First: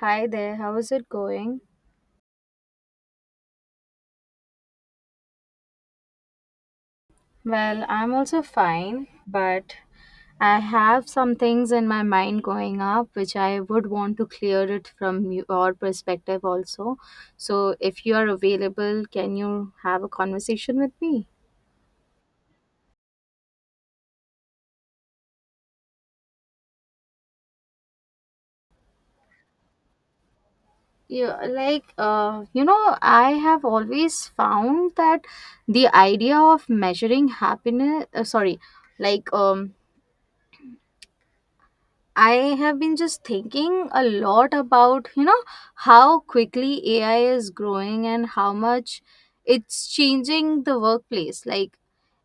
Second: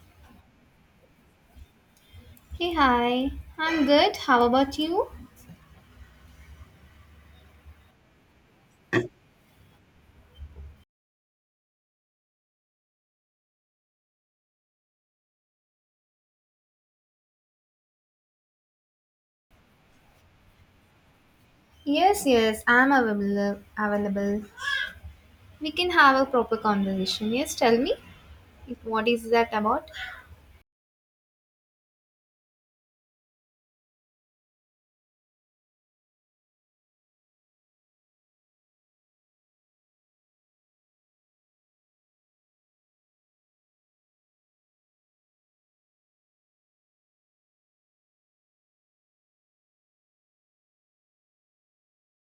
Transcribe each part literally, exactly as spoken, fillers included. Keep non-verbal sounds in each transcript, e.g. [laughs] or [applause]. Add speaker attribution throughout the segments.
Speaker 1: Hi there, how is it going?
Speaker 2: Hey, hi. I'm good. How about you?
Speaker 1: Well, I'm also fine, but I have some things in my mind going up which I would want to clear it from your perspective also. So, if you are available, can you have a conversation with me?
Speaker 2: Yes, yes, I'm available. Available. We can have a proper conversation. Yes, tell me. What is that about?
Speaker 1: Yeah, like uh, you know, I have always found that the idea of measuring happiness, uh, sorry, like um I have been just thinking a lot about, you know, how quickly A I is growing and how much it's changing the workplace. Like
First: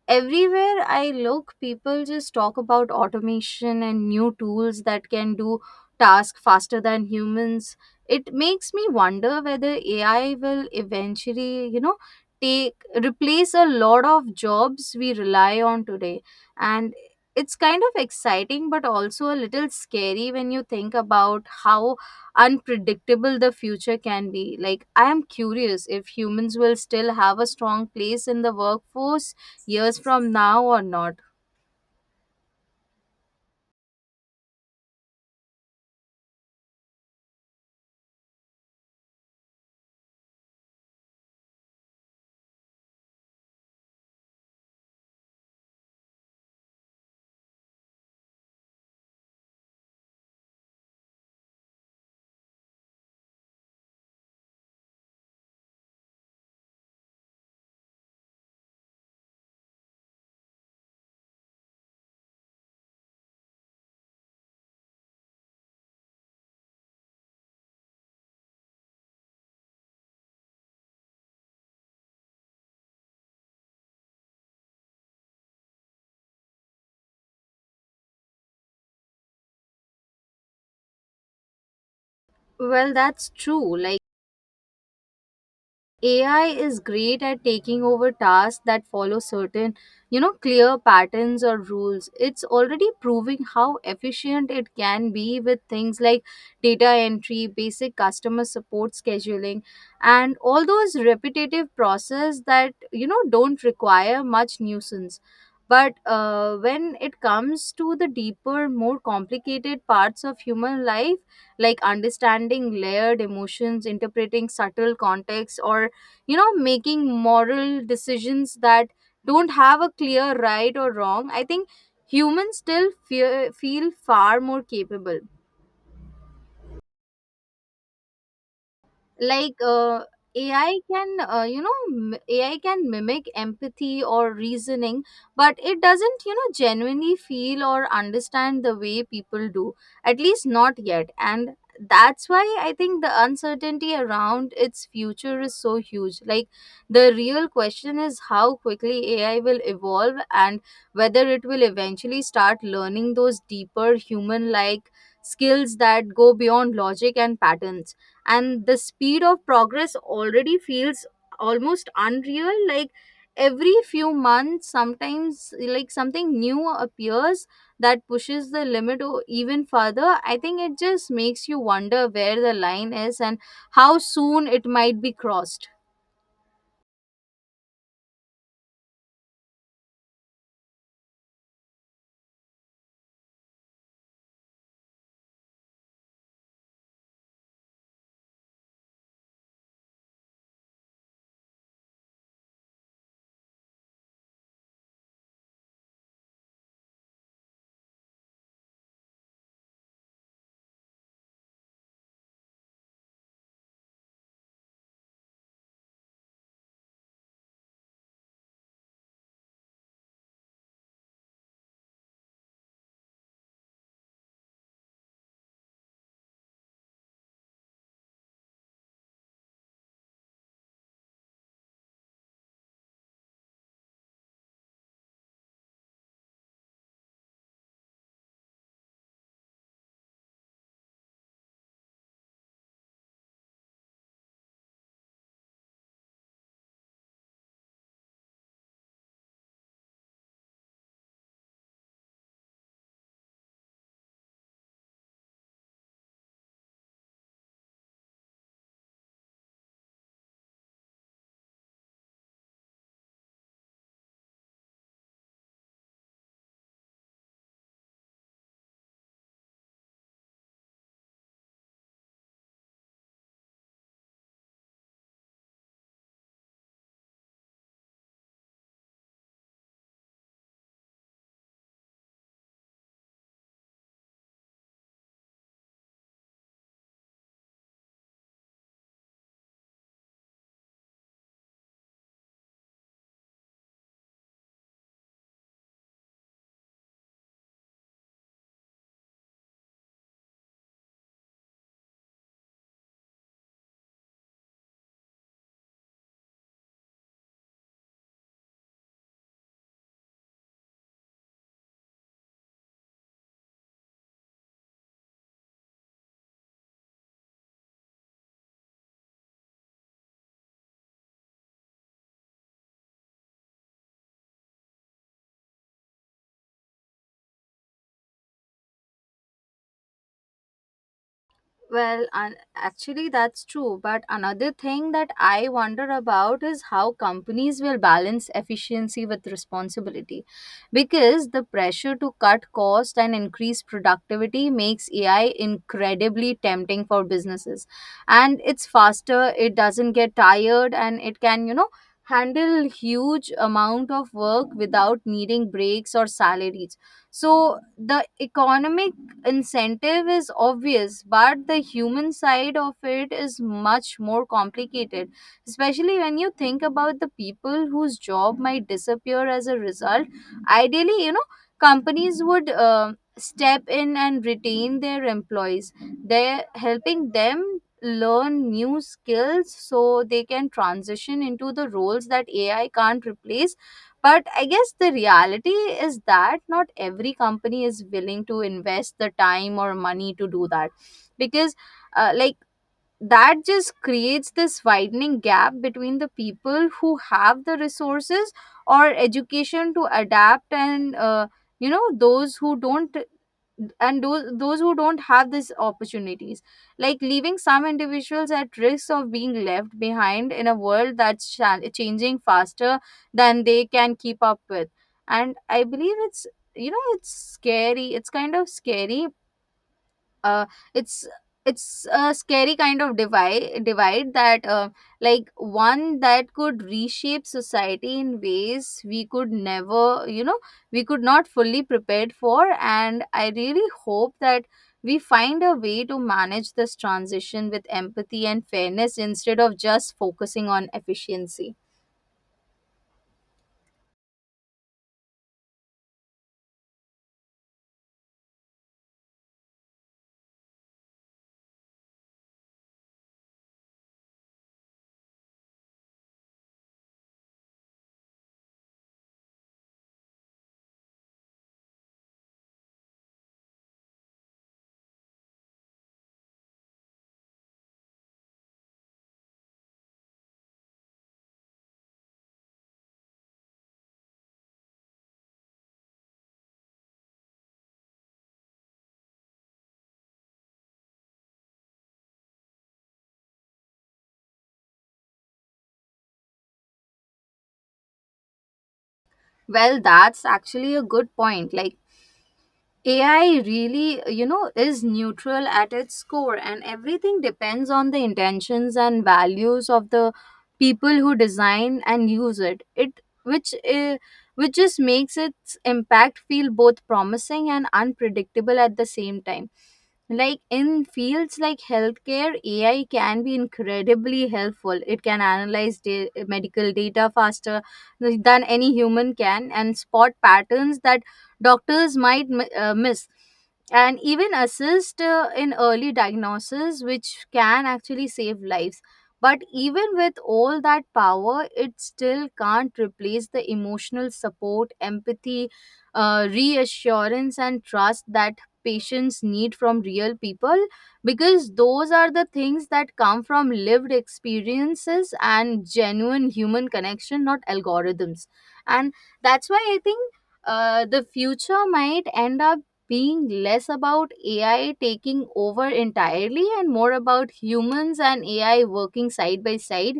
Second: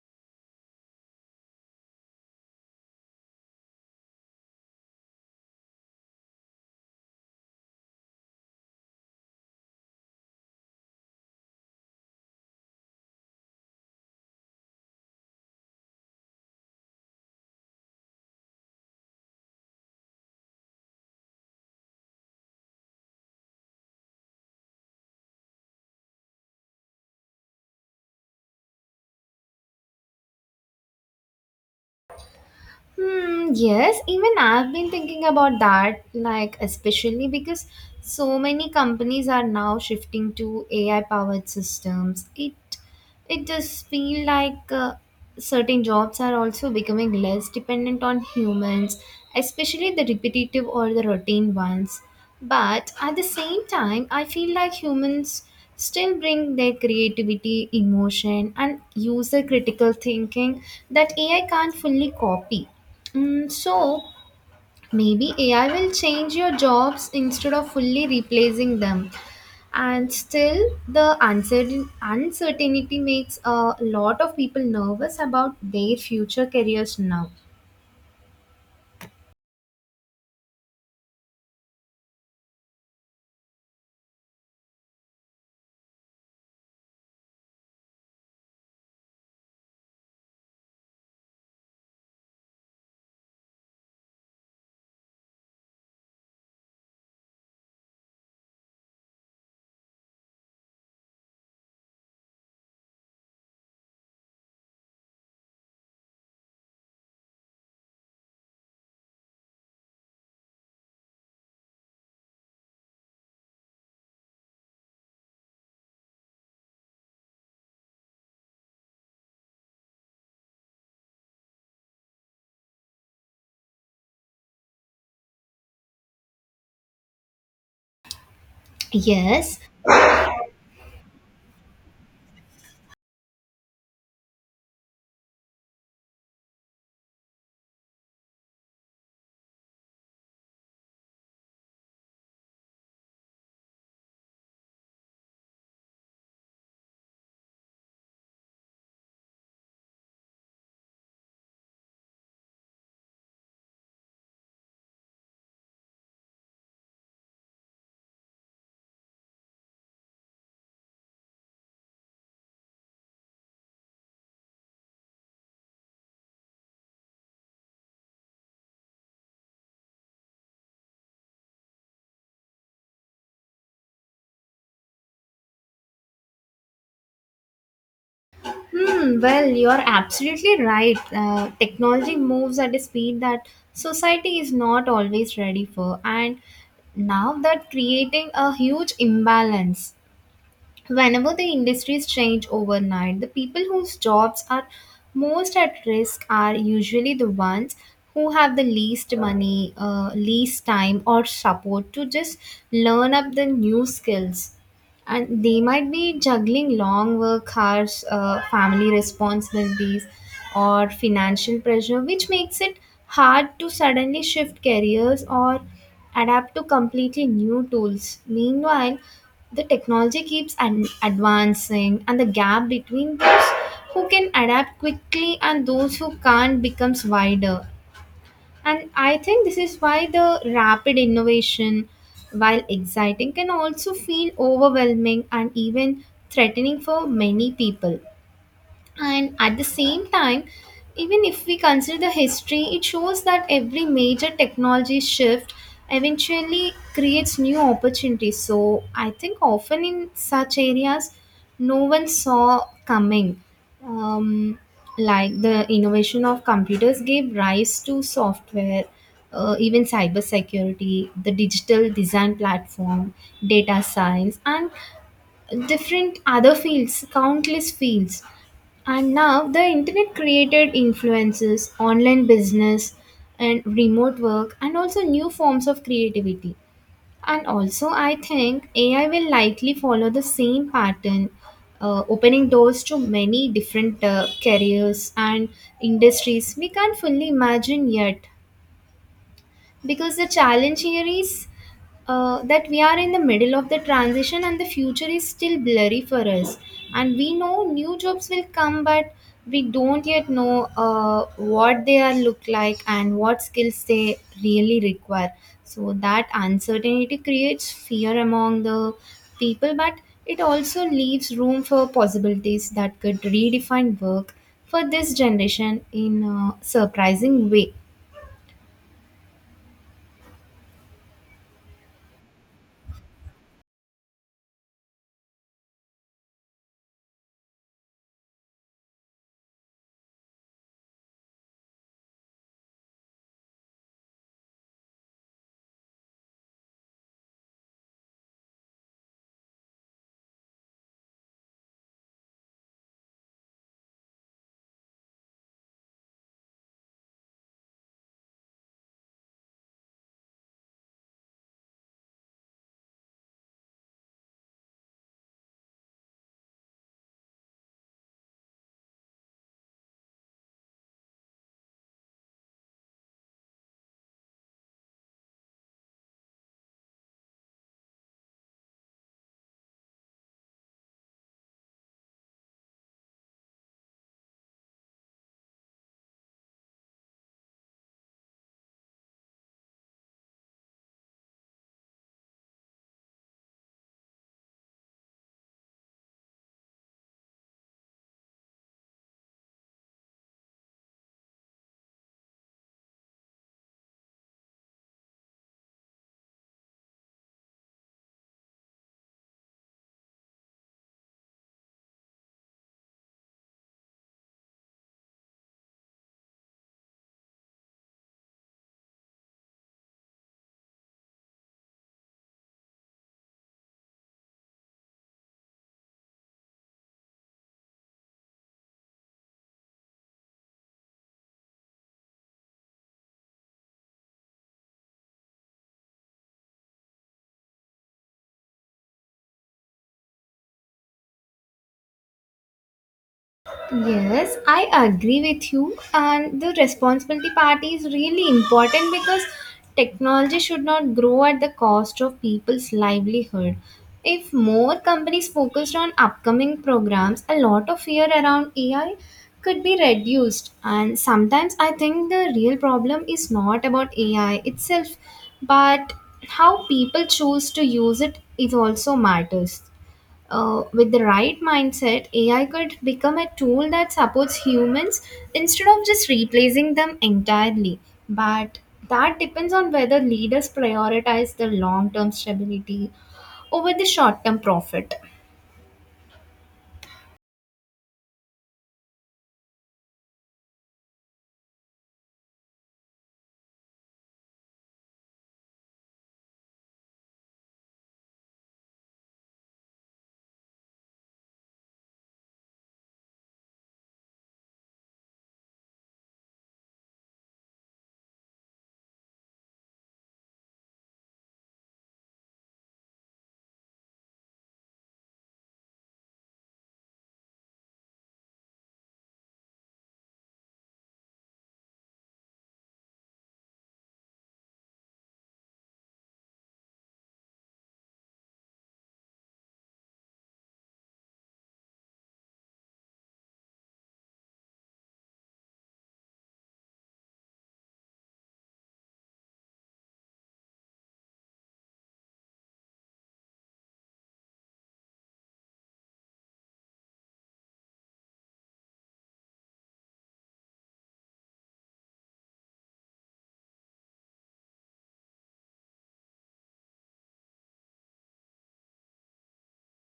Speaker 1: everywhere I look, people just talk about automation and new tools that can do tasks faster than humans. It makes me wonder whether A I will eventually, you know, take replace a lot of jobs we rely on today, and it's kind of exciting but also a little scary when you think about how unpredictable the future can be. Like I am curious if humans will still have a strong place in the workforce years from now or not.
Speaker 2: Hmm, yes, even I've been thinking about that, like, especially because so many companies are now shifting to A I powered systems. It It just feel like uh, certain jobs are also becoming less dependent on humans, especially the repetitive or the routine ones. But at the same time, I feel like humans still bring their creativity, emotion, and user critical thinking that A I can't fully copy. Mm, so maybe A I will change your jobs instead of fully replacing them, and still the uncertain uncertainty makes a lot of people nervous about their future careers now.
Speaker 1: Well, that's true. Like A I is great at taking over tasks that follow certain, you know, clear patterns or rules. It's already proving how efficient it can be with things like data entry, basic customer support scheduling, and all those repetitive processes that, you know, don't require much nuisance. But uh, when it comes to the deeper, more complicated parts of human life, like understanding layered emotions, interpreting subtle context, or you know making moral decisions that don't have a clear right or wrong, I think humans still fear, feel far more capable. Like
Speaker 2: Yes.
Speaker 1: uh, AI can uh, you know m- AI can mimic empathy or reasoning, but it doesn't, you know genuinely feel or understand the way people do, at least not yet. And that's why I think the uncertainty around its future is so huge. Like the real question is how quickly AI will evolve and whether it will eventually start learning those deeper human like skills that go beyond logic and patterns. And the speed of progress already feels almost unreal. Like every few months sometimes like something new appears that pushes the limit o- even further. I think it just makes you wonder where the line is and how soon it might be crossed.
Speaker 2: Hmm, well you're absolutely right. Uh, technology moves at a speed that society is not always ready for, and now that creating a huge imbalance. Whenever the industries change overnight, the people whose jobs are most at risk are usually the ones who have the least money, uh, least time, or support to just learn up the new skills, and they might be juggling long work hours, uh, family responsibilities, or financial pressure, which makes it hard to suddenly shift careers or adapt to completely new tools. Meanwhile, the technology keeps an- advancing, and the gap between those who can adapt quickly and those who can't becomes wider. And I think this is why the rapid innovation, while exciting, can also feel overwhelming and even threatening for many people. And at the same time, even if we consider the history, it shows that every major technology shift eventually creates new opportunities. So I think often in such areas, no one saw coming. Um, like the innovation of computers gave rise to software, uh, even cybersecurity, the digital design platform, data science, and different other fields, countless fields, and now the internet created influences, online business, and remote work, and also new forms of creativity. And also, I think A I will likely follow the same pattern, uh, opening doors to many different uh, careers and industries we can't fully imagine yet, because the challenge here is uh, that we are in the middle of the transition and the future is still blurry for us, and we know new jobs will come, but we don't yet know uh, what they are look like and what skills they really require. So that uncertainty creates fear among the people, but it also leaves room for possibilities that could redefine work for this generation in a surprising way.
Speaker 1: Well, un- actually, that's true. But another thing that I wonder about is how companies will balance efficiency with responsibility. Because the pressure to cut cost and increase productivity makes A I incredibly tempting for businesses. And it's faster, it doesn't get tired, and it can, you know, handle huge amount of work without needing breaks or salaries. So the economic incentive is obvious, but the human side of it is much more complicated, especially when you think about the people whose job might disappear as a result. Ideally, you know, companies would uh, step in and retain their employees. They're helping them learn new skills so they can transition into the roles that A I can't replace, but I guess the reality is that not every company is willing to invest the time or money to do that. Because, uh, like, that just creates this widening gap between the people who have the resources or education to adapt and uh, you know those who don't, and those those who don't have these opportunities, like leaving some individuals at risk of being left behind in a world that's cha- changing faster than they can keep up with. And I believe it's, you know it's scary, it's kind of scary. uh, it's it's a scary kind of divide divide that, uh, like one that could reshape society in ways we could never, you know we could not fully prepared for. And I really hope that we find a way to manage this transition with empathy and fairness instead of just focusing on efficiency.
Speaker 2: Yes, I agree with you. And the responsibility part is really important because technology should not grow at the cost of people's livelihood. If more companies focused on upcoming programs, a lot of fear around A I could be reduced. And sometimes I think the real problem is not about A I itself, but how people choose to use it is also matters. Uh, with the right mindset, A I could become a tool that supports humans instead of just replacing them entirely. But that depends on whether leaders prioritize the long term stability over the short term profit.
Speaker 1: Well, that's actually a good point. Like A I really, you know, is neutral at its core, and everything depends on the intentions and values of the people who design and use it. It which uh, which just makes its impact feel both promising and unpredictable at the same time. Like in fields like healthcare, A I can be incredibly helpful. It can analyze da- medical data faster than any human can and spot patterns that doctors might mi- uh, miss, and even assist, uh, in early diagnosis, which can actually save lives. But even with all that power, it still can't replace the emotional support, empathy, uh, reassurance and trust that patients need from real people, because those are the things that come from lived experiences and genuine human connection, not algorithms. And that's why I think uh, the future might end up being less about A I taking over entirely and more about humans and A I working side by side,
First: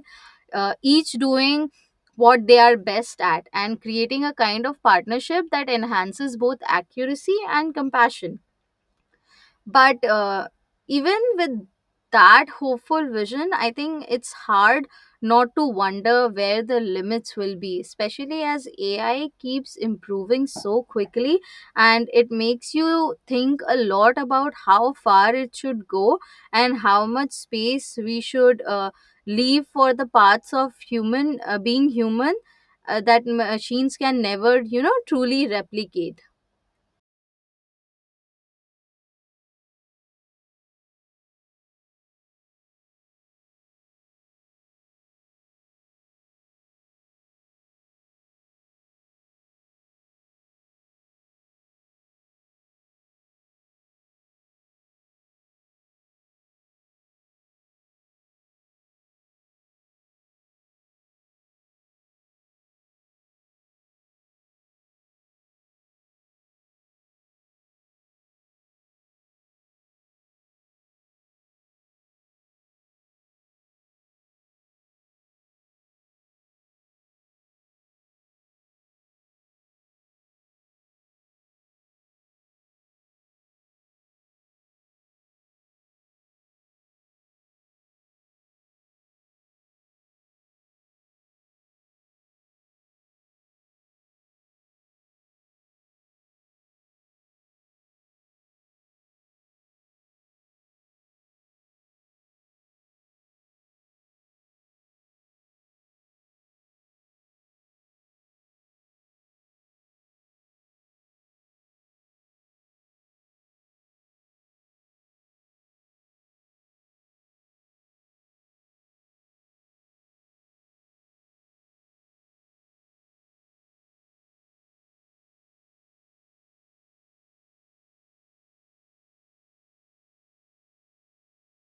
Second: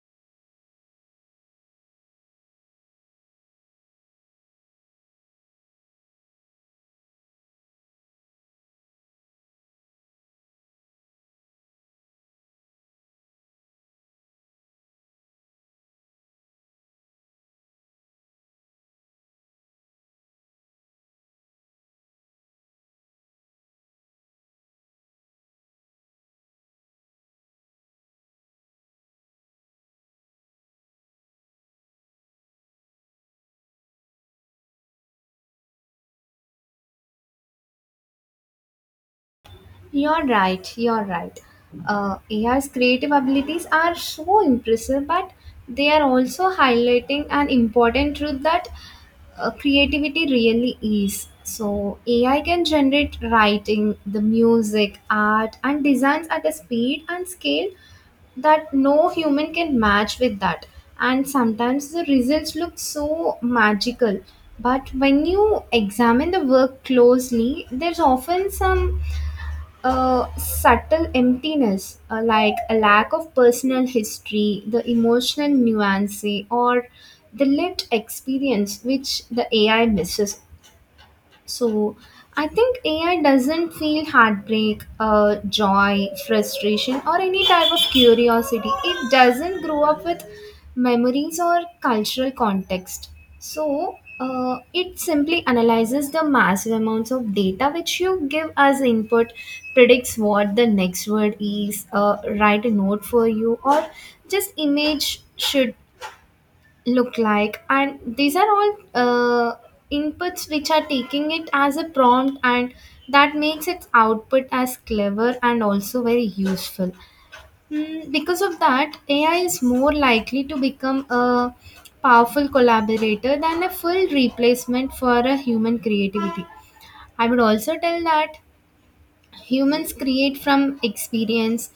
Speaker 1: uh, each doing what they are best at and creating a kind of partnership that enhances both accuracy and compassion. But uh, even with that hopeful vision, I think it's hard not to wonder where the limits will be, especially as A I keeps improving so quickly. And it makes you think a lot about how far it should go and how much space we should uh, leave for the parts of human uh, being human, uh, that machines can never, you know, truly replicate.
Speaker 2: You're right, you're right. Uh, A I's creative abilities are so impressive, but they are also highlighting an important truth that uh, creativity really is. So, A I can generate writing, the music, art, and designs at a speed and scale that no human can match with that. And sometimes the results look so magical. But when you examine the work closely, there's often some a subtle emptiness, uh, like a lack of personal history, the emotional nuance, or the lived experience which the A I misses. So I think A I doesn't feel heartbreak, uh, joy, frustration, or any type of curiosity. It doesn't grow up with memories or cultural context. So uh, it simply analyzes the massive amounts of data which you give as input, predicts what the next word is, uh, write a note for you, or just image should look like, and these are all uh, inputs which are taking it as a prompt, and that makes its output as clever and also very useful. Mm, because of that, AI is more likely to become a powerful collaborator than a full replacement for a human creativity. I would also tell that humans create from experience,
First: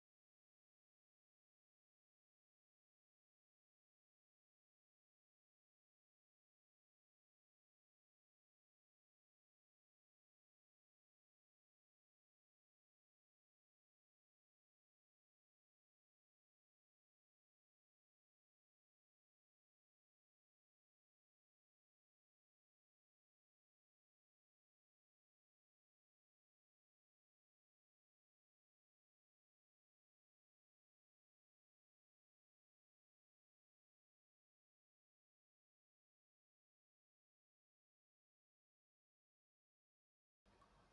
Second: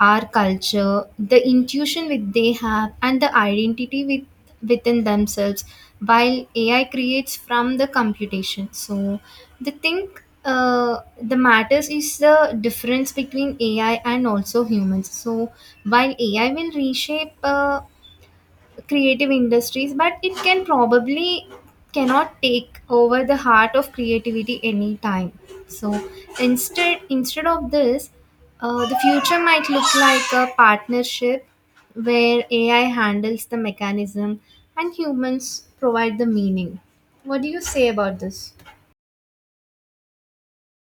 Speaker 2: our culture, the intuition which they have, and the identity with within themselves, while AI creates from the computation. So the thing, uh, the matters is the difference between AI and also humans. So while AI will reshape uh, creative industries, but it can probably cannot take over the heart of creativity anytime. So, instead instead of this, uh, the future might look like a partnership where AI handles the mechanism and humans provide the meaning. What do you say about this?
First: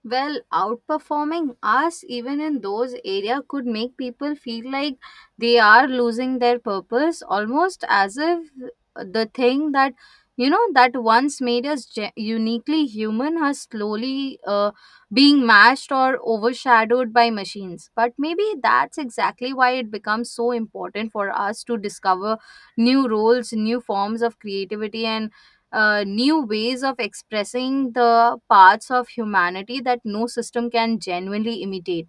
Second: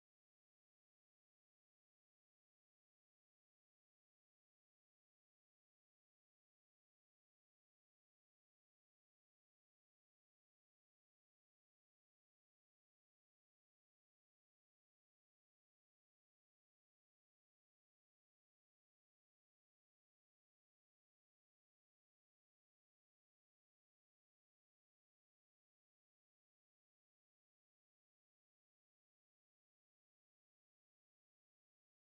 Speaker 1: Well, outperforming us even in those area could make people feel like they are losing their purpose, almost as if the thing that, you know that once made us ge- uniquely human has slowly uh, being matched or overshadowed by machines. But maybe that's exactly why it becomes so important for us to discover new roles, new forms of creativity, and uh, new ways of expressing the parts of humanity that no system can genuinely imitate.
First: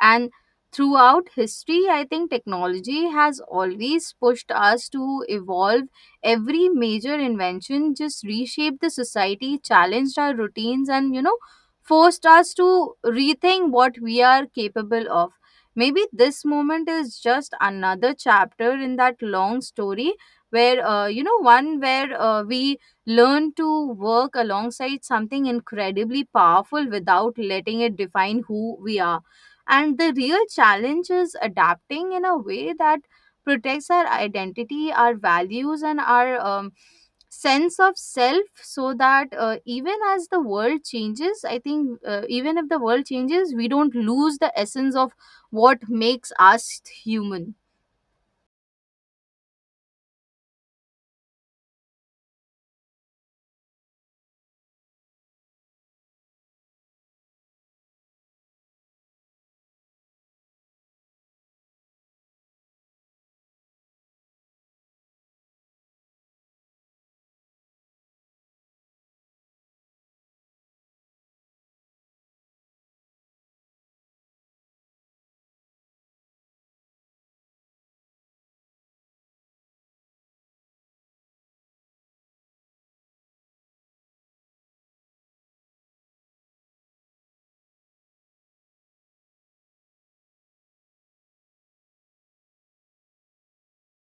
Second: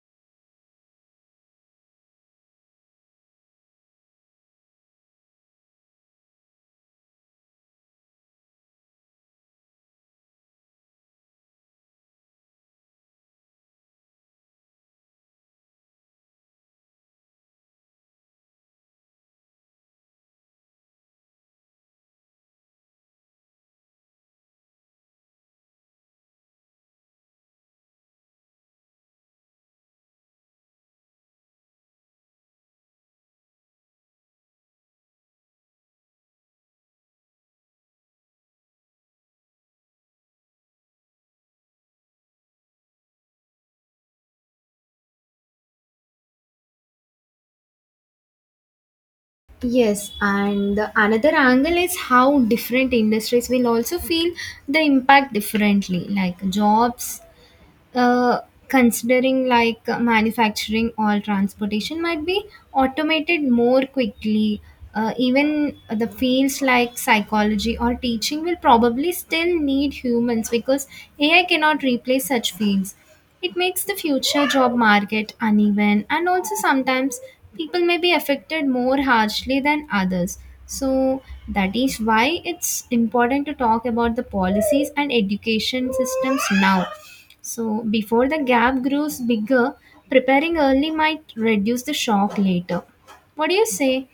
Speaker 1: And throughout history, I think technology has always pushed us to evolve. Every major invention just reshaped the society, challenged our routines, and, you know, forced us to rethink what we are capable of. Maybe this moment is just another chapter in that long story where, uh, you know, one where uh, we learn to work alongside something incredibly powerful without letting it define who we are. And the real challenge is adapting in a way that protects our identity, our values, and our um, sense of self, so that uh, even as the world changes, I think uh, even if the world changes, we don't lose the essence of what makes us human.
Speaker 2: Yes, and the another angle is how different industries will also feel the impact differently. Like jobs, uh, considering like uh, manufacturing or transportation might be automated more quickly, uh, even the fields like psychology or teaching will probably still need humans because AI cannot replace such fields. It makes the future job market uneven, and also sometimes people may be affected more harshly than others. So that is why it's important to talk about the policies and education systems now. So, before the gap grows bigger, preparing early might reduce the shock later. What do you say?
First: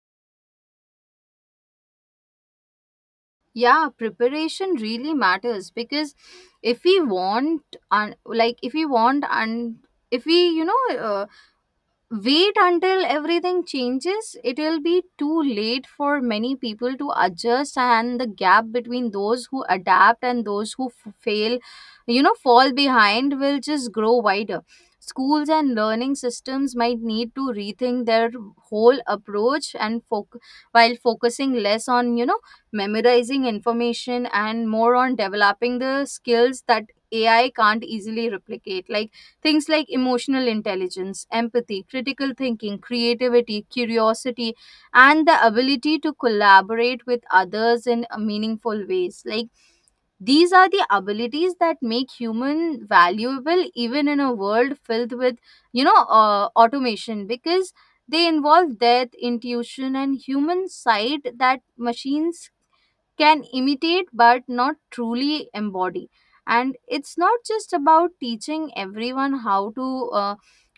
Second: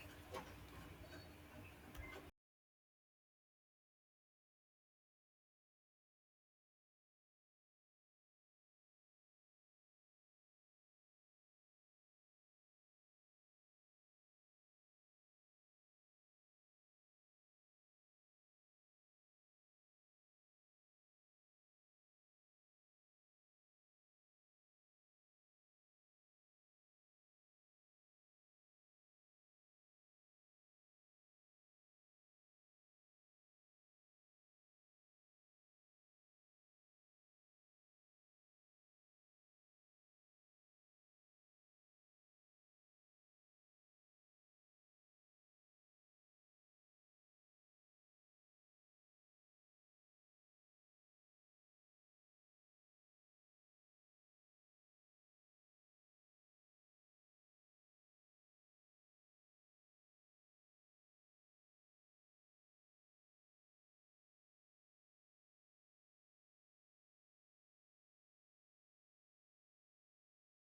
Speaker 1: Yeah, preparation really matters, because if we want, un- like, if we want, and if we, you know, uh, wait until everything changes, it'll be too late for many people to adjust, and the gap between those who adapt and those who f- fail, you know, fall behind will just grow wider. Schools and learning systems might need to rethink their whole approach and foc- while focusing less on, you know, memorizing information and more on developing the skills that A I can't easily replicate. Like things like emotional intelligence, empathy, critical thinking, creativity, curiosity, and the ability to collaborate with others in a meaningful ways. Like these are the abilities that make human valuable even in a world filled with, you know uh, automation, because they involve death intuition and human side that machines can imitate but not truly embody. And it's not just about teaching everyone how to uh,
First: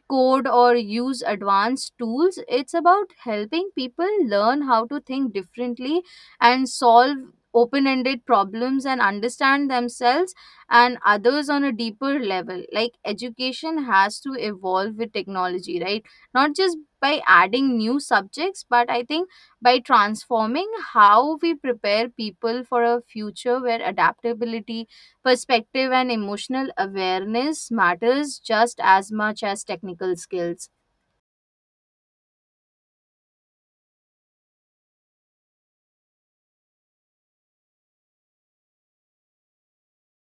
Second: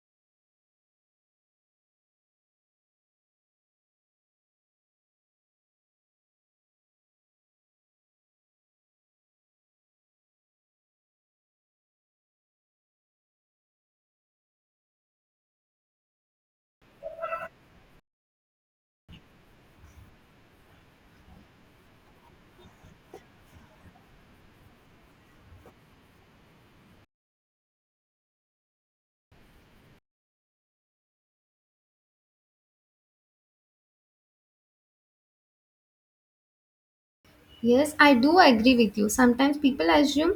Speaker 1: code or use advanced tools, it's about helping people learn how to think differently and solve open ended problems and understand themselves and others on a deeper level. Like education has to evolve with technology, right? Not just by adding new subjects, but I think by transforming how we prepare people for a future where adaptability, perspective, and emotional awareness matters just as much as technical skills.
Speaker 2: Yes, I do agree with you. Sometimes people assume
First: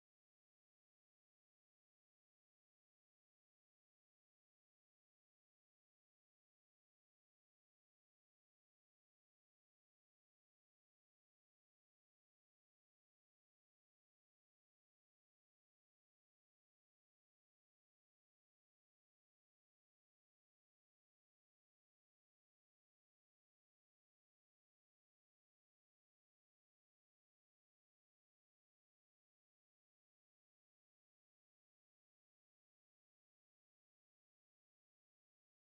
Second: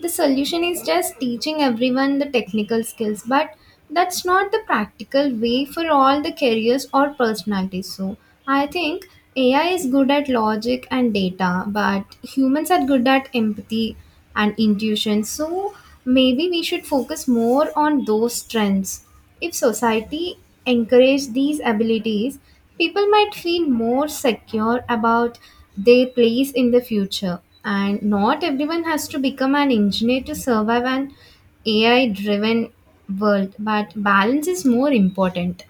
Speaker 2: the solution is just teaching everyone the technical skills, but that's not the practical way for all the careers or personalities. So, I think A I is good at logic and data, but humans are good at empathy and intuition. So, maybe we should focus more on those strengths. If society encouraged these abilities, people might feel more secure about their place in the future. And not everyone has to become an engineer to survive an A I driven world, but balance is more important.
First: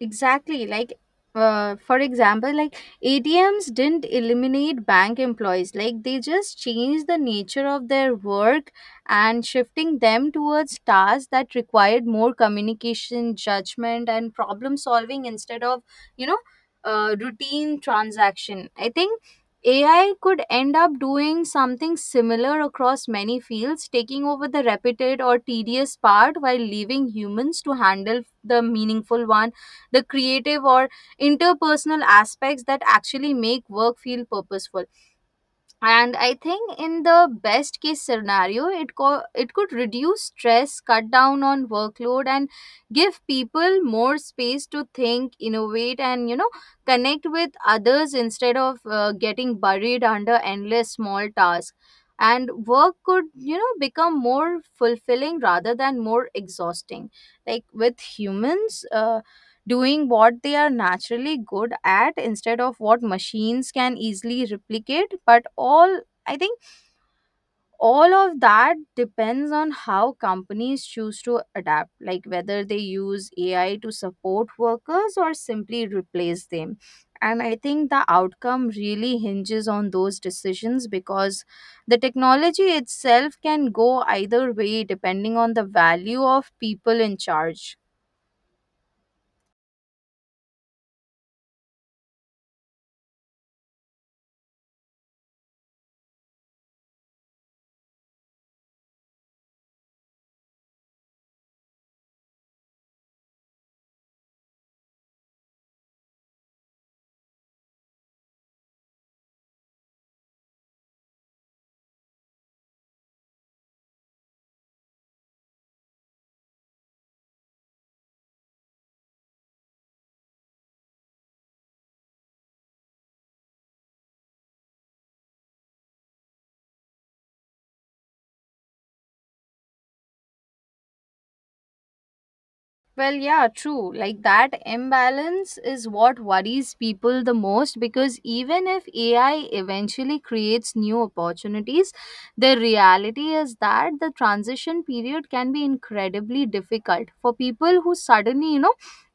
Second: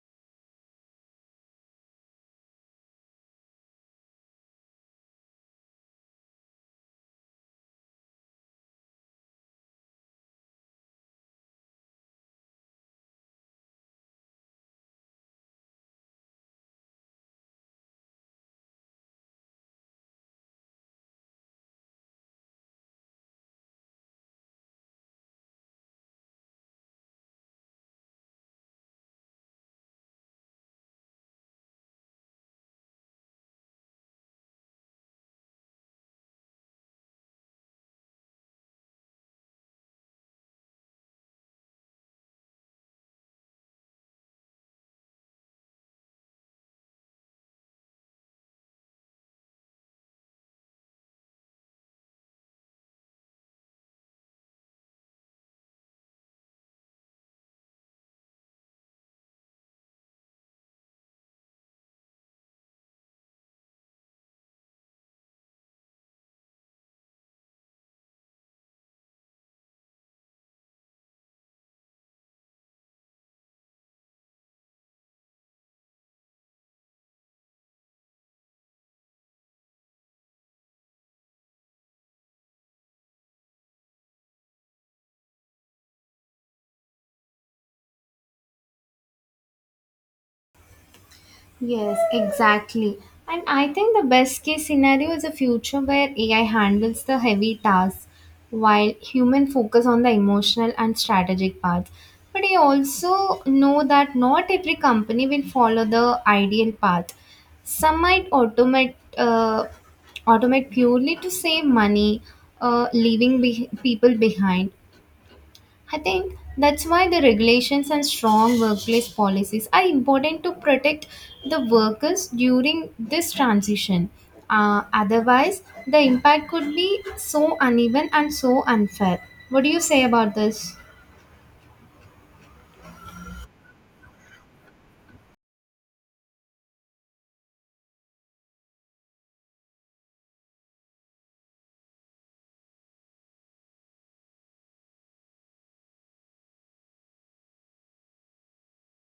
Speaker 1: Exactly. Like, uh, for example, like A T Ms didn't eliminate bank employees. Like, they just changed the nature of their work and shifting them towards tasks that required more communication, judgment, and problem solving instead of, you know, uh, routine transaction. I think A I could end up doing something similar across many fields, taking over the repetitive or tedious part while leaving humans to handle the meaningful one, the creative or interpersonal aspects that actually make work feel purposeful. And I think in the best case scenario, it co- it could reduce stress, cut down on workload, and give people more space to think, innovate, and, you know connect with others, instead of uh, getting buried under endless small tasks. And work could, you know become more fulfilling rather than more exhausting, like with humans uh, doing what they are naturally good at instead of what machines can easily replicate. But all, I think all of that depends on how companies choose to adapt, like whether they use AI to support workers or simply replace them. And I think the outcome really hinges on those decisions, because the technology itself can go either way depending on the value of people in charge.
Speaker 2: Yes, exactly. And I think the best case scenario is a future where A I handles the heavy tasks while human focus on the emotional and strategic parts. But I also know that not every company will follow the ideal path. Some might automate uh, automate purely to save money, uh, leaving be- people behind. I think that's why the regulations and strong workplace policies are important to protect the workers during this transition. Uh, otherwise, the impact could be so uneven and so unfair. What do you say about this?
Speaker 1: Well, yeah, true. Like that imbalance is what worries people the most because even if A I eventually creates new opportunities, the reality is that the transition period can be incredibly difficult for people who suddenly, you know,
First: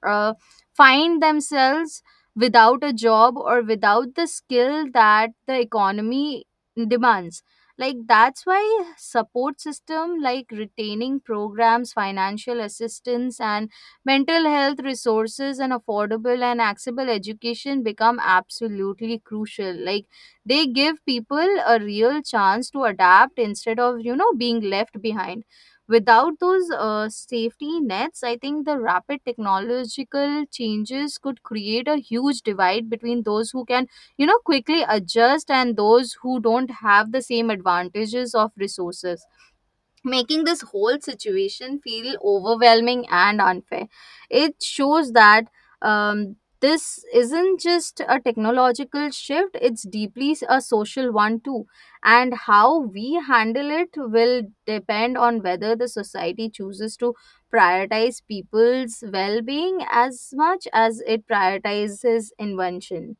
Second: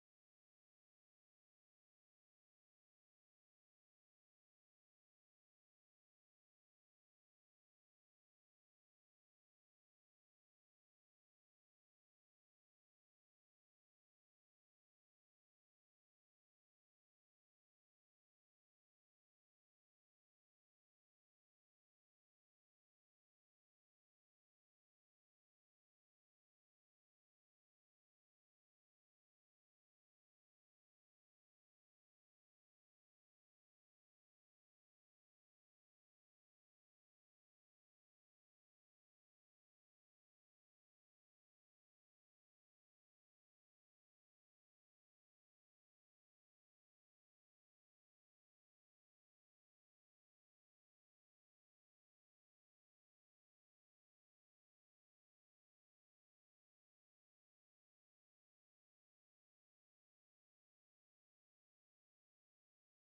Speaker 1: uh, find themselves without a job or without the skill that the economy demands. Like that's why support system like retaining programs, financial assistance, and mental health resources and affordable and accessible education become absolutely crucial. Like they give people a real chance to adapt instead of, you know, being left behind. Without those uh, safety nets, I think the rapid technological changes could create a huge divide between those who can, you know, quickly adjust and those who don't have the same advantages of resources, making this whole situation feel overwhelming and unfair. It shows that um, this isn't just a technological shift, it's deeply s- a social one too. And how we handle it will depend on whether the society chooses to prioritize people's well being as much as it prioritizes invention.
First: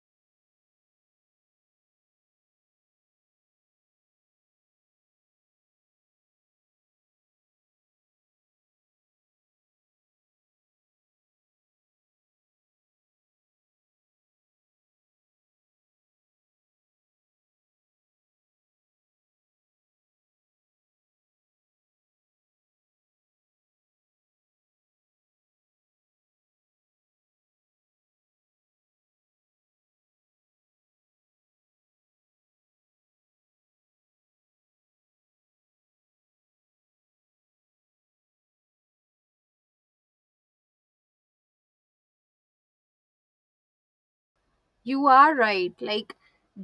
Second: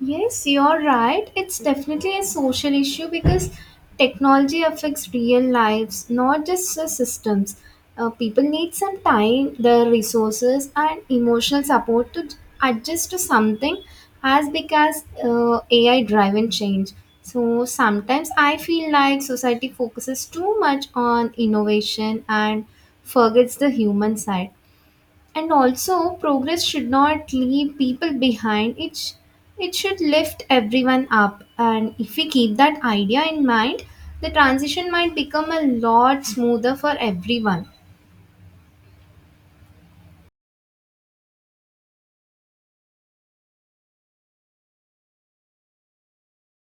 Speaker 2: Yes, you're right. It's definitely a social issue because technology affects real lives, not just the systems. Uh, people need some time, their resources, and emotional support to adjust to something as big as uh, A I driven change. So sometimes I feel like society focuses too much on innovation and forgets the human side, and also progress should not leave people behind. It sh- it should lift everyone up, and if we keep that idea in mind, the transition might become a lot smoother for everyone.
Speaker 1: You are right. Like,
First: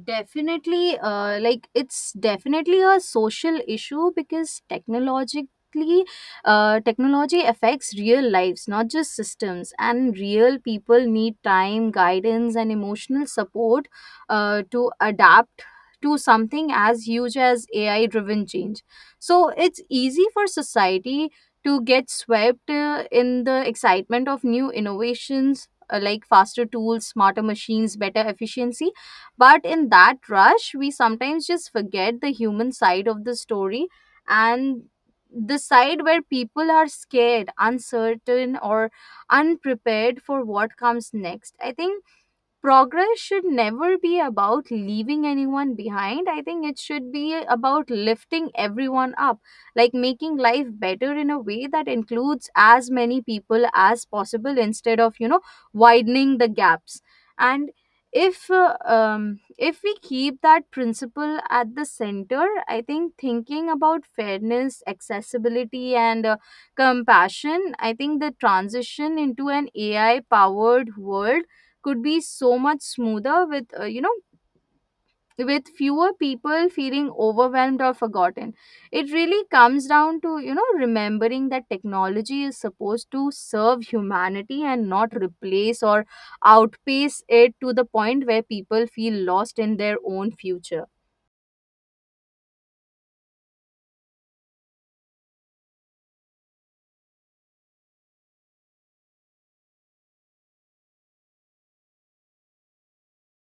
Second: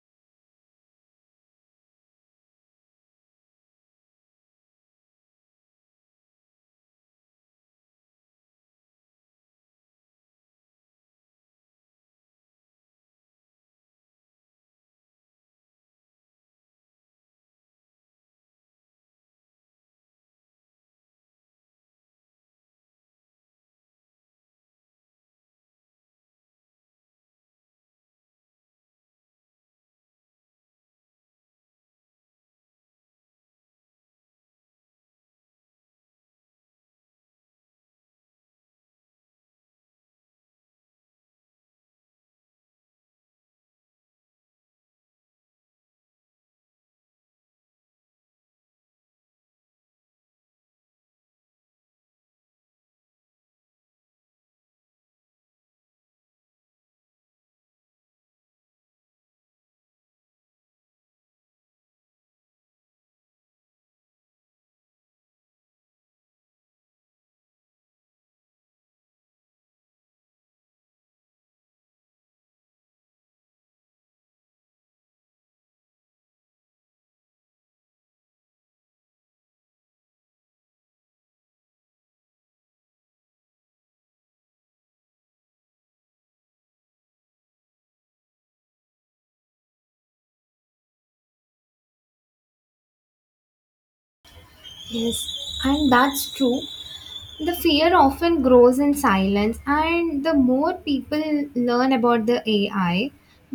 Speaker 1: definitely, uh, like it's definitely a social issue because technologically, uh, technology affects real lives, not just systems. And real people need time, guidance, and emotional support, uh, to adapt to something as huge as A I-driven change. So it's easy for society to get swept uh, in the excitement of new innovations, uh, like faster tools, smarter machines, better efficiency. But in that rush, we sometimes just forget the human side of the story and the side where people are scared, uncertain, or unprepared for what comes next. I think progress should never be about leaving anyone behind. I think it should be about lifting everyone up, like making life better in a way that includes as many people as possible instead of, you know, widening the gaps. And if uh, um, if we keep that principle at the center, I think, thinking about fairness, accessibility, and uh, compassion, I think the transition into an A I powered world could be so much smoother with, uh, you know with fewer people feeling overwhelmed or forgotten. It really comes down to, you know remembering that technology is supposed to serve humanity and not replace or outpace it to the point where people feel lost in their own future.
Speaker 2: Yes, and that's true. The fear often grows in silence, and the more people learn about the A I,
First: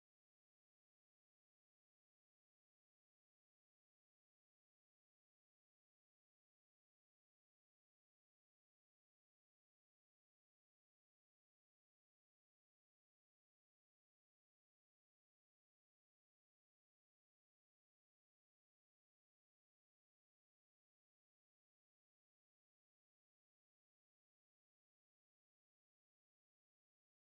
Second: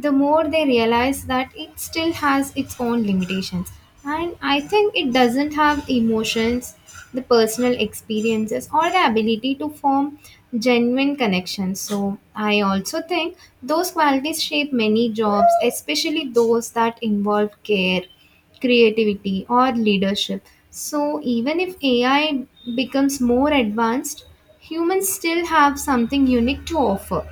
Speaker 2: the more they realize that it still has its own limitations. And I think it doesn't have emotions, the personal experiences, or the ability to form genuine connections. So I also think those qualities shape many jobs, especially those that involve care, creativity, or leadership. So even if A I becomes more advanced, humans still have something unique to offer.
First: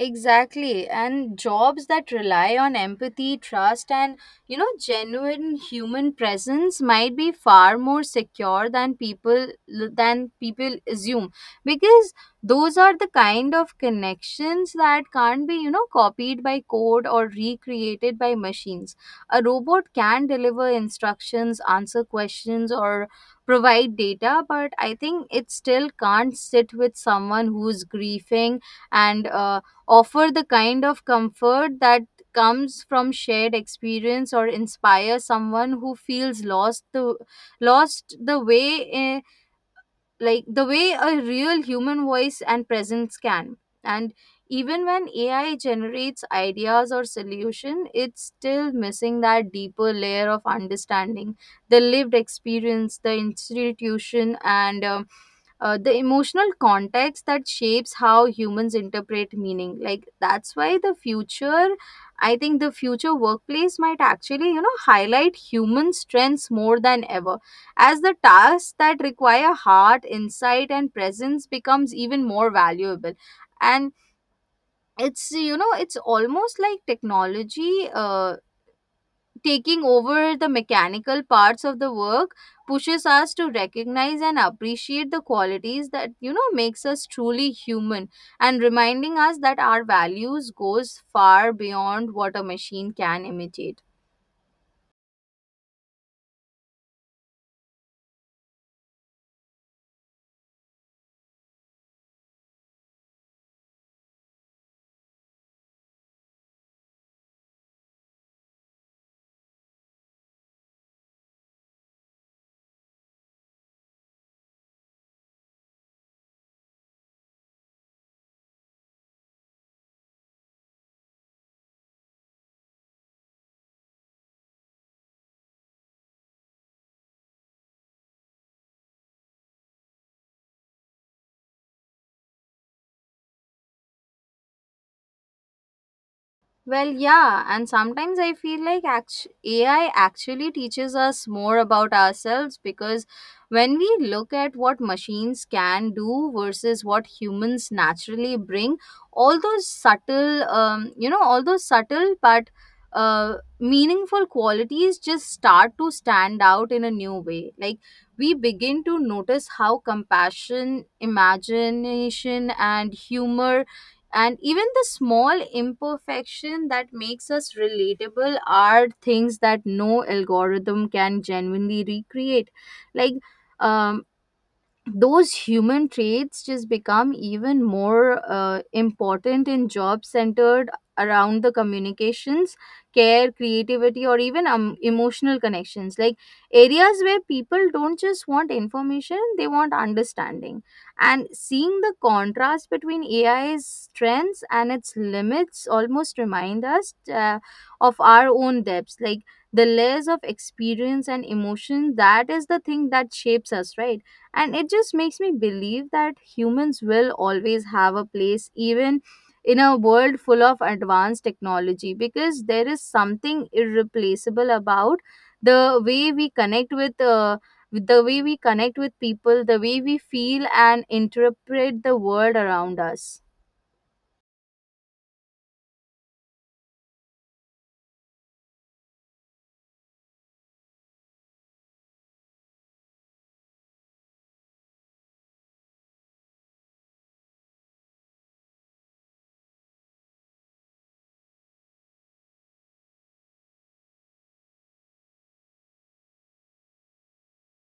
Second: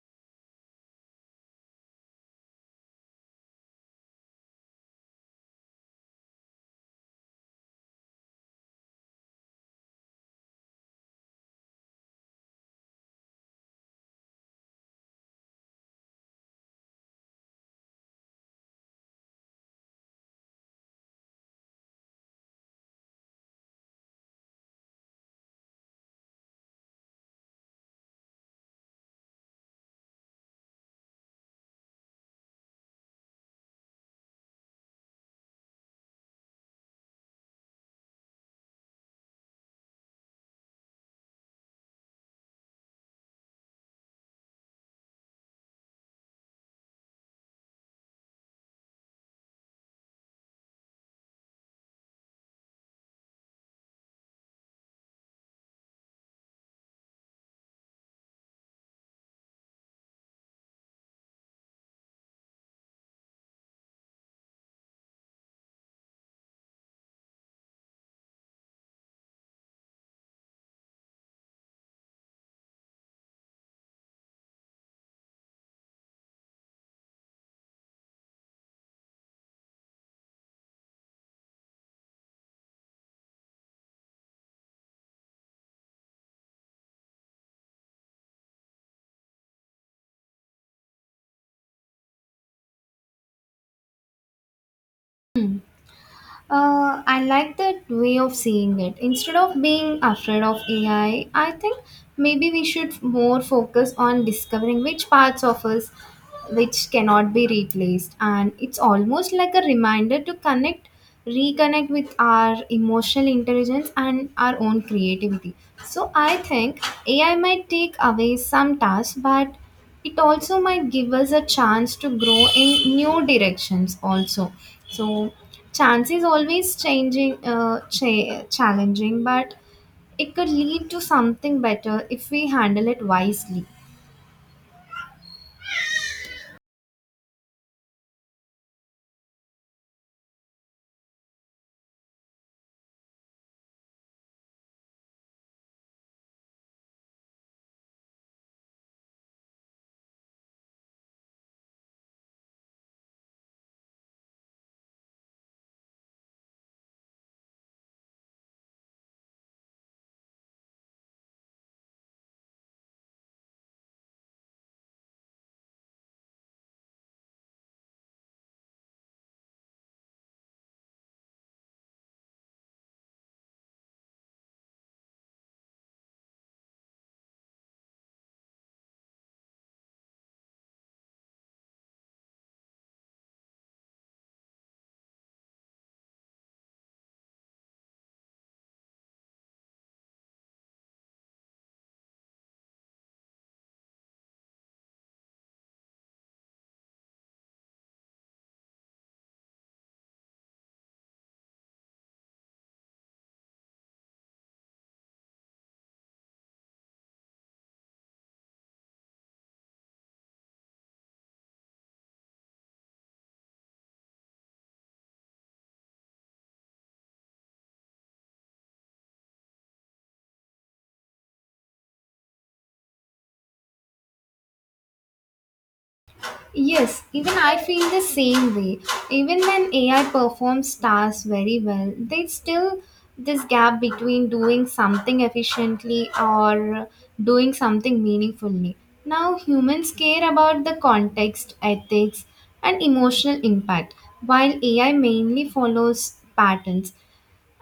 Speaker 1: Exactly. And jobs that rely on empathy, trust, and, you know, genuine human presence might be far more secure than people than people assume, because those are the kind of connections that can't be, you know, copied by code or recreated by machines. A robot can deliver instructions, answer questions, or provide data, but I think it still can't sit with someone who's grieving and uh, offer the kind of comfort that comes from shared experience, or inspire someone who feels lost the lost the way, like the way a real human voice and presence can. And even when ai generates ideas or solution, it's still missing that deeper layer of understanding, the lived experience, the institution, and um, uh, the emotional context that shapes how humans interpret meaning. Like that's why the future i think the future workplace might actually, you know highlight human strengths more than ever, as the tasks that require heart, insight, and presence becomes even more valuable. And it's, you know it's almost like technology uh, taking over the mechanical parts of the work pushes us to recognize and appreciate the qualities that, you know makes us truly human, and reminding us that our values goes far beyond what a machine can imitate.
Speaker 2: Uh, I like that way of seeing it. Instead of being afraid of A I, I I think maybe we should more focus on discovering which parts of us which cannot be replaced. And it's almost like a reminder to connect, reconnect with our emotional intelligence and our own creativity. So I think A I might take away some tasks, but it also might give us a chance to grow in new directions also. So chance is always changing, uh, cha- challenging, but it could lead to something better if we handle it wisely.
Speaker 1: Well, yeah, and sometimes I feel like act- A I actually teaches us more about ourselves because when we look at what machines can do versus what humans naturally bring, all those subtle, um, you know, all those subtle but uh, meaningful qualities just start to stand out in a new way. Like we begin to notice how compassion, imagination, and humor, and even the small imperfection that makes us relatable are things that no algorithm can genuinely recreate. Like um, those human traits just become even more uh, important in jobs centered around the communications, care, creativity, or even um, emotional connections. Like areas where people don't just want information, they want understanding. And seeing the contrast between ai's strengths and its limits almost remind us, uh, of our own depths, like the layers of experience and emotion that is the thing that shapes us, right? And it just makes me believe that humans will always have a place, even in a world full of advanced technology, because there is something irreplaceable about the way we connect with uh, with the way we connect with people, the way we feel and interpret the world around us.
Speaker 2: Yes, even I feel the same way. Even when A I performs tasks very well, there's still this gap between doing something efficiently or doing something meaningfully. Now, humans care about the context, ethics, and emotional impact, while A I mainly follows patterns.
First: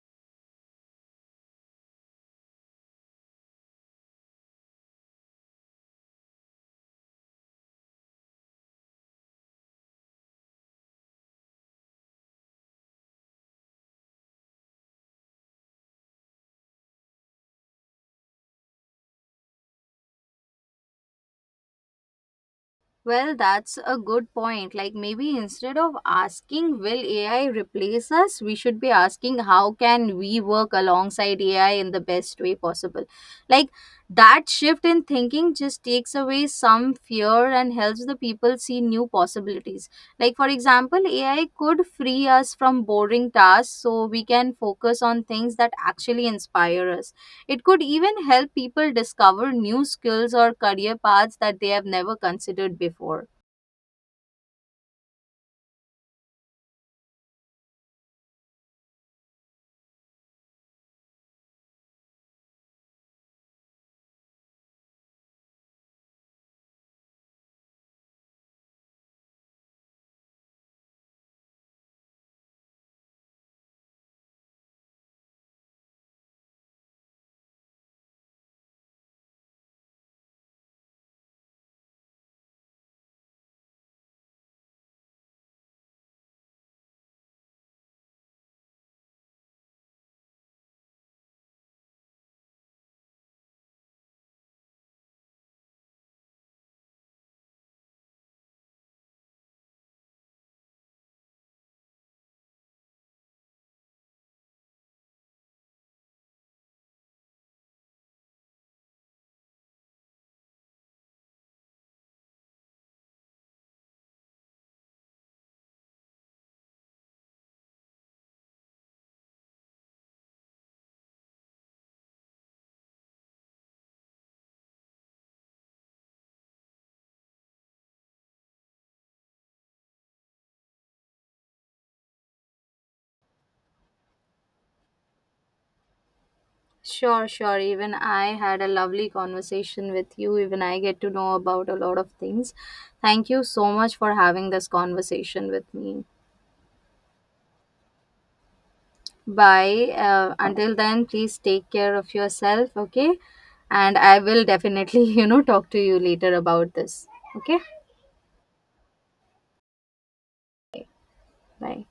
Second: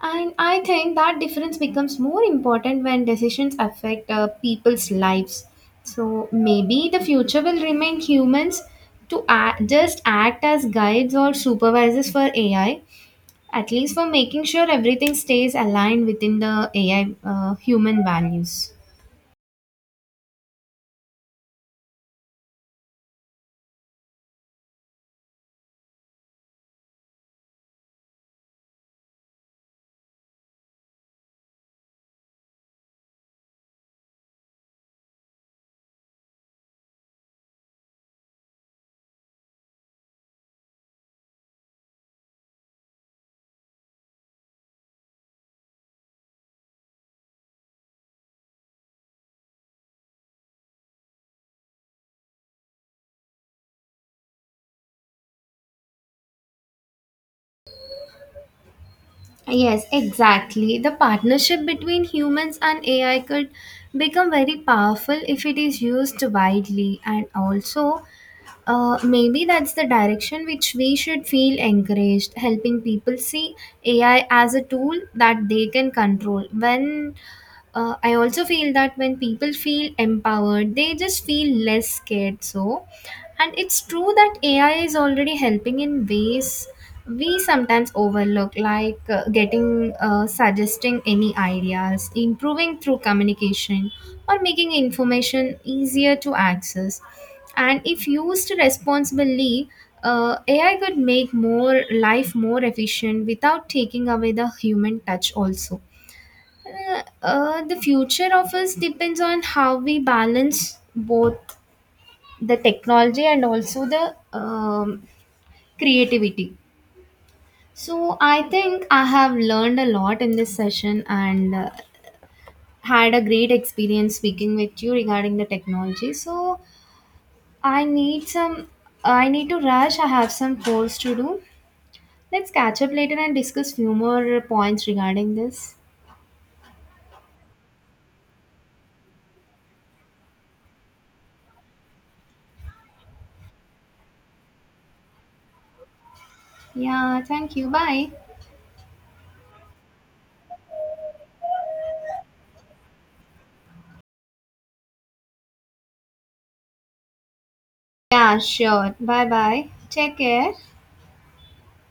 Speaker 2: And I think that difference becomes more important when decisions affect uh, people's lives. So maybe the future will remain humans to act, just act as guides or supervisors for A I, at least for making sure everything stays aligned within the A I uh, human values.
Speaker 1: Well, that's a good point. Like maybe instead of asking will A I replace us, we should be asking how can we work alongside A I in the best way possible. Like that shift in thinking just takes away some fear and helps the people see new possibilities. Like for example, A I could free us from boring tasks so we can focus on things that actually inspire us. It could even help people discover new skills or career paths that they have never considered before.
Speaker 2: Yes, exactly. The partnership between humans and A I could become very powerful if it is used widely, and also uh, maybe that's the direction which we should feel encouraged, helping people see A I as a tool that they can control. When uh, I also feel that when people feel empowered, they just feel less scared. So, and it's true that A I is already helping in ways we sometimes overlook, like uh, getting uh, suggesting any ideas, improving through communication, or making information easier to access. And if used responsibly, uh, A I could make more life more efficient without taking away the human touch also. Uh, uh, the future of us depends on how we balance both the technology and also the um, creativity. So, I think I have learned a lot in this session, and uh, had a great experience speaking with you regarding the technology. So, I need some, I need to rush. I have some course to do. Let's catch up later and discuss few more points regarding this.
Speaker 1: Sure, sure. Even I had a lovely conversation with you. Even I get to know about a lot of things. Thank you so much for having this conversation with me.
Speaker 2: Yeah, thank you. Bye.
Speaker 1: Bye. Uh, until then, please take care of yourself, okay? And I will definitely, [laughs] you know, talk to you later about this. Okay?
Speaker 2: Yeah, sure. Bye bye. Take care.
Speaker 1: Bye.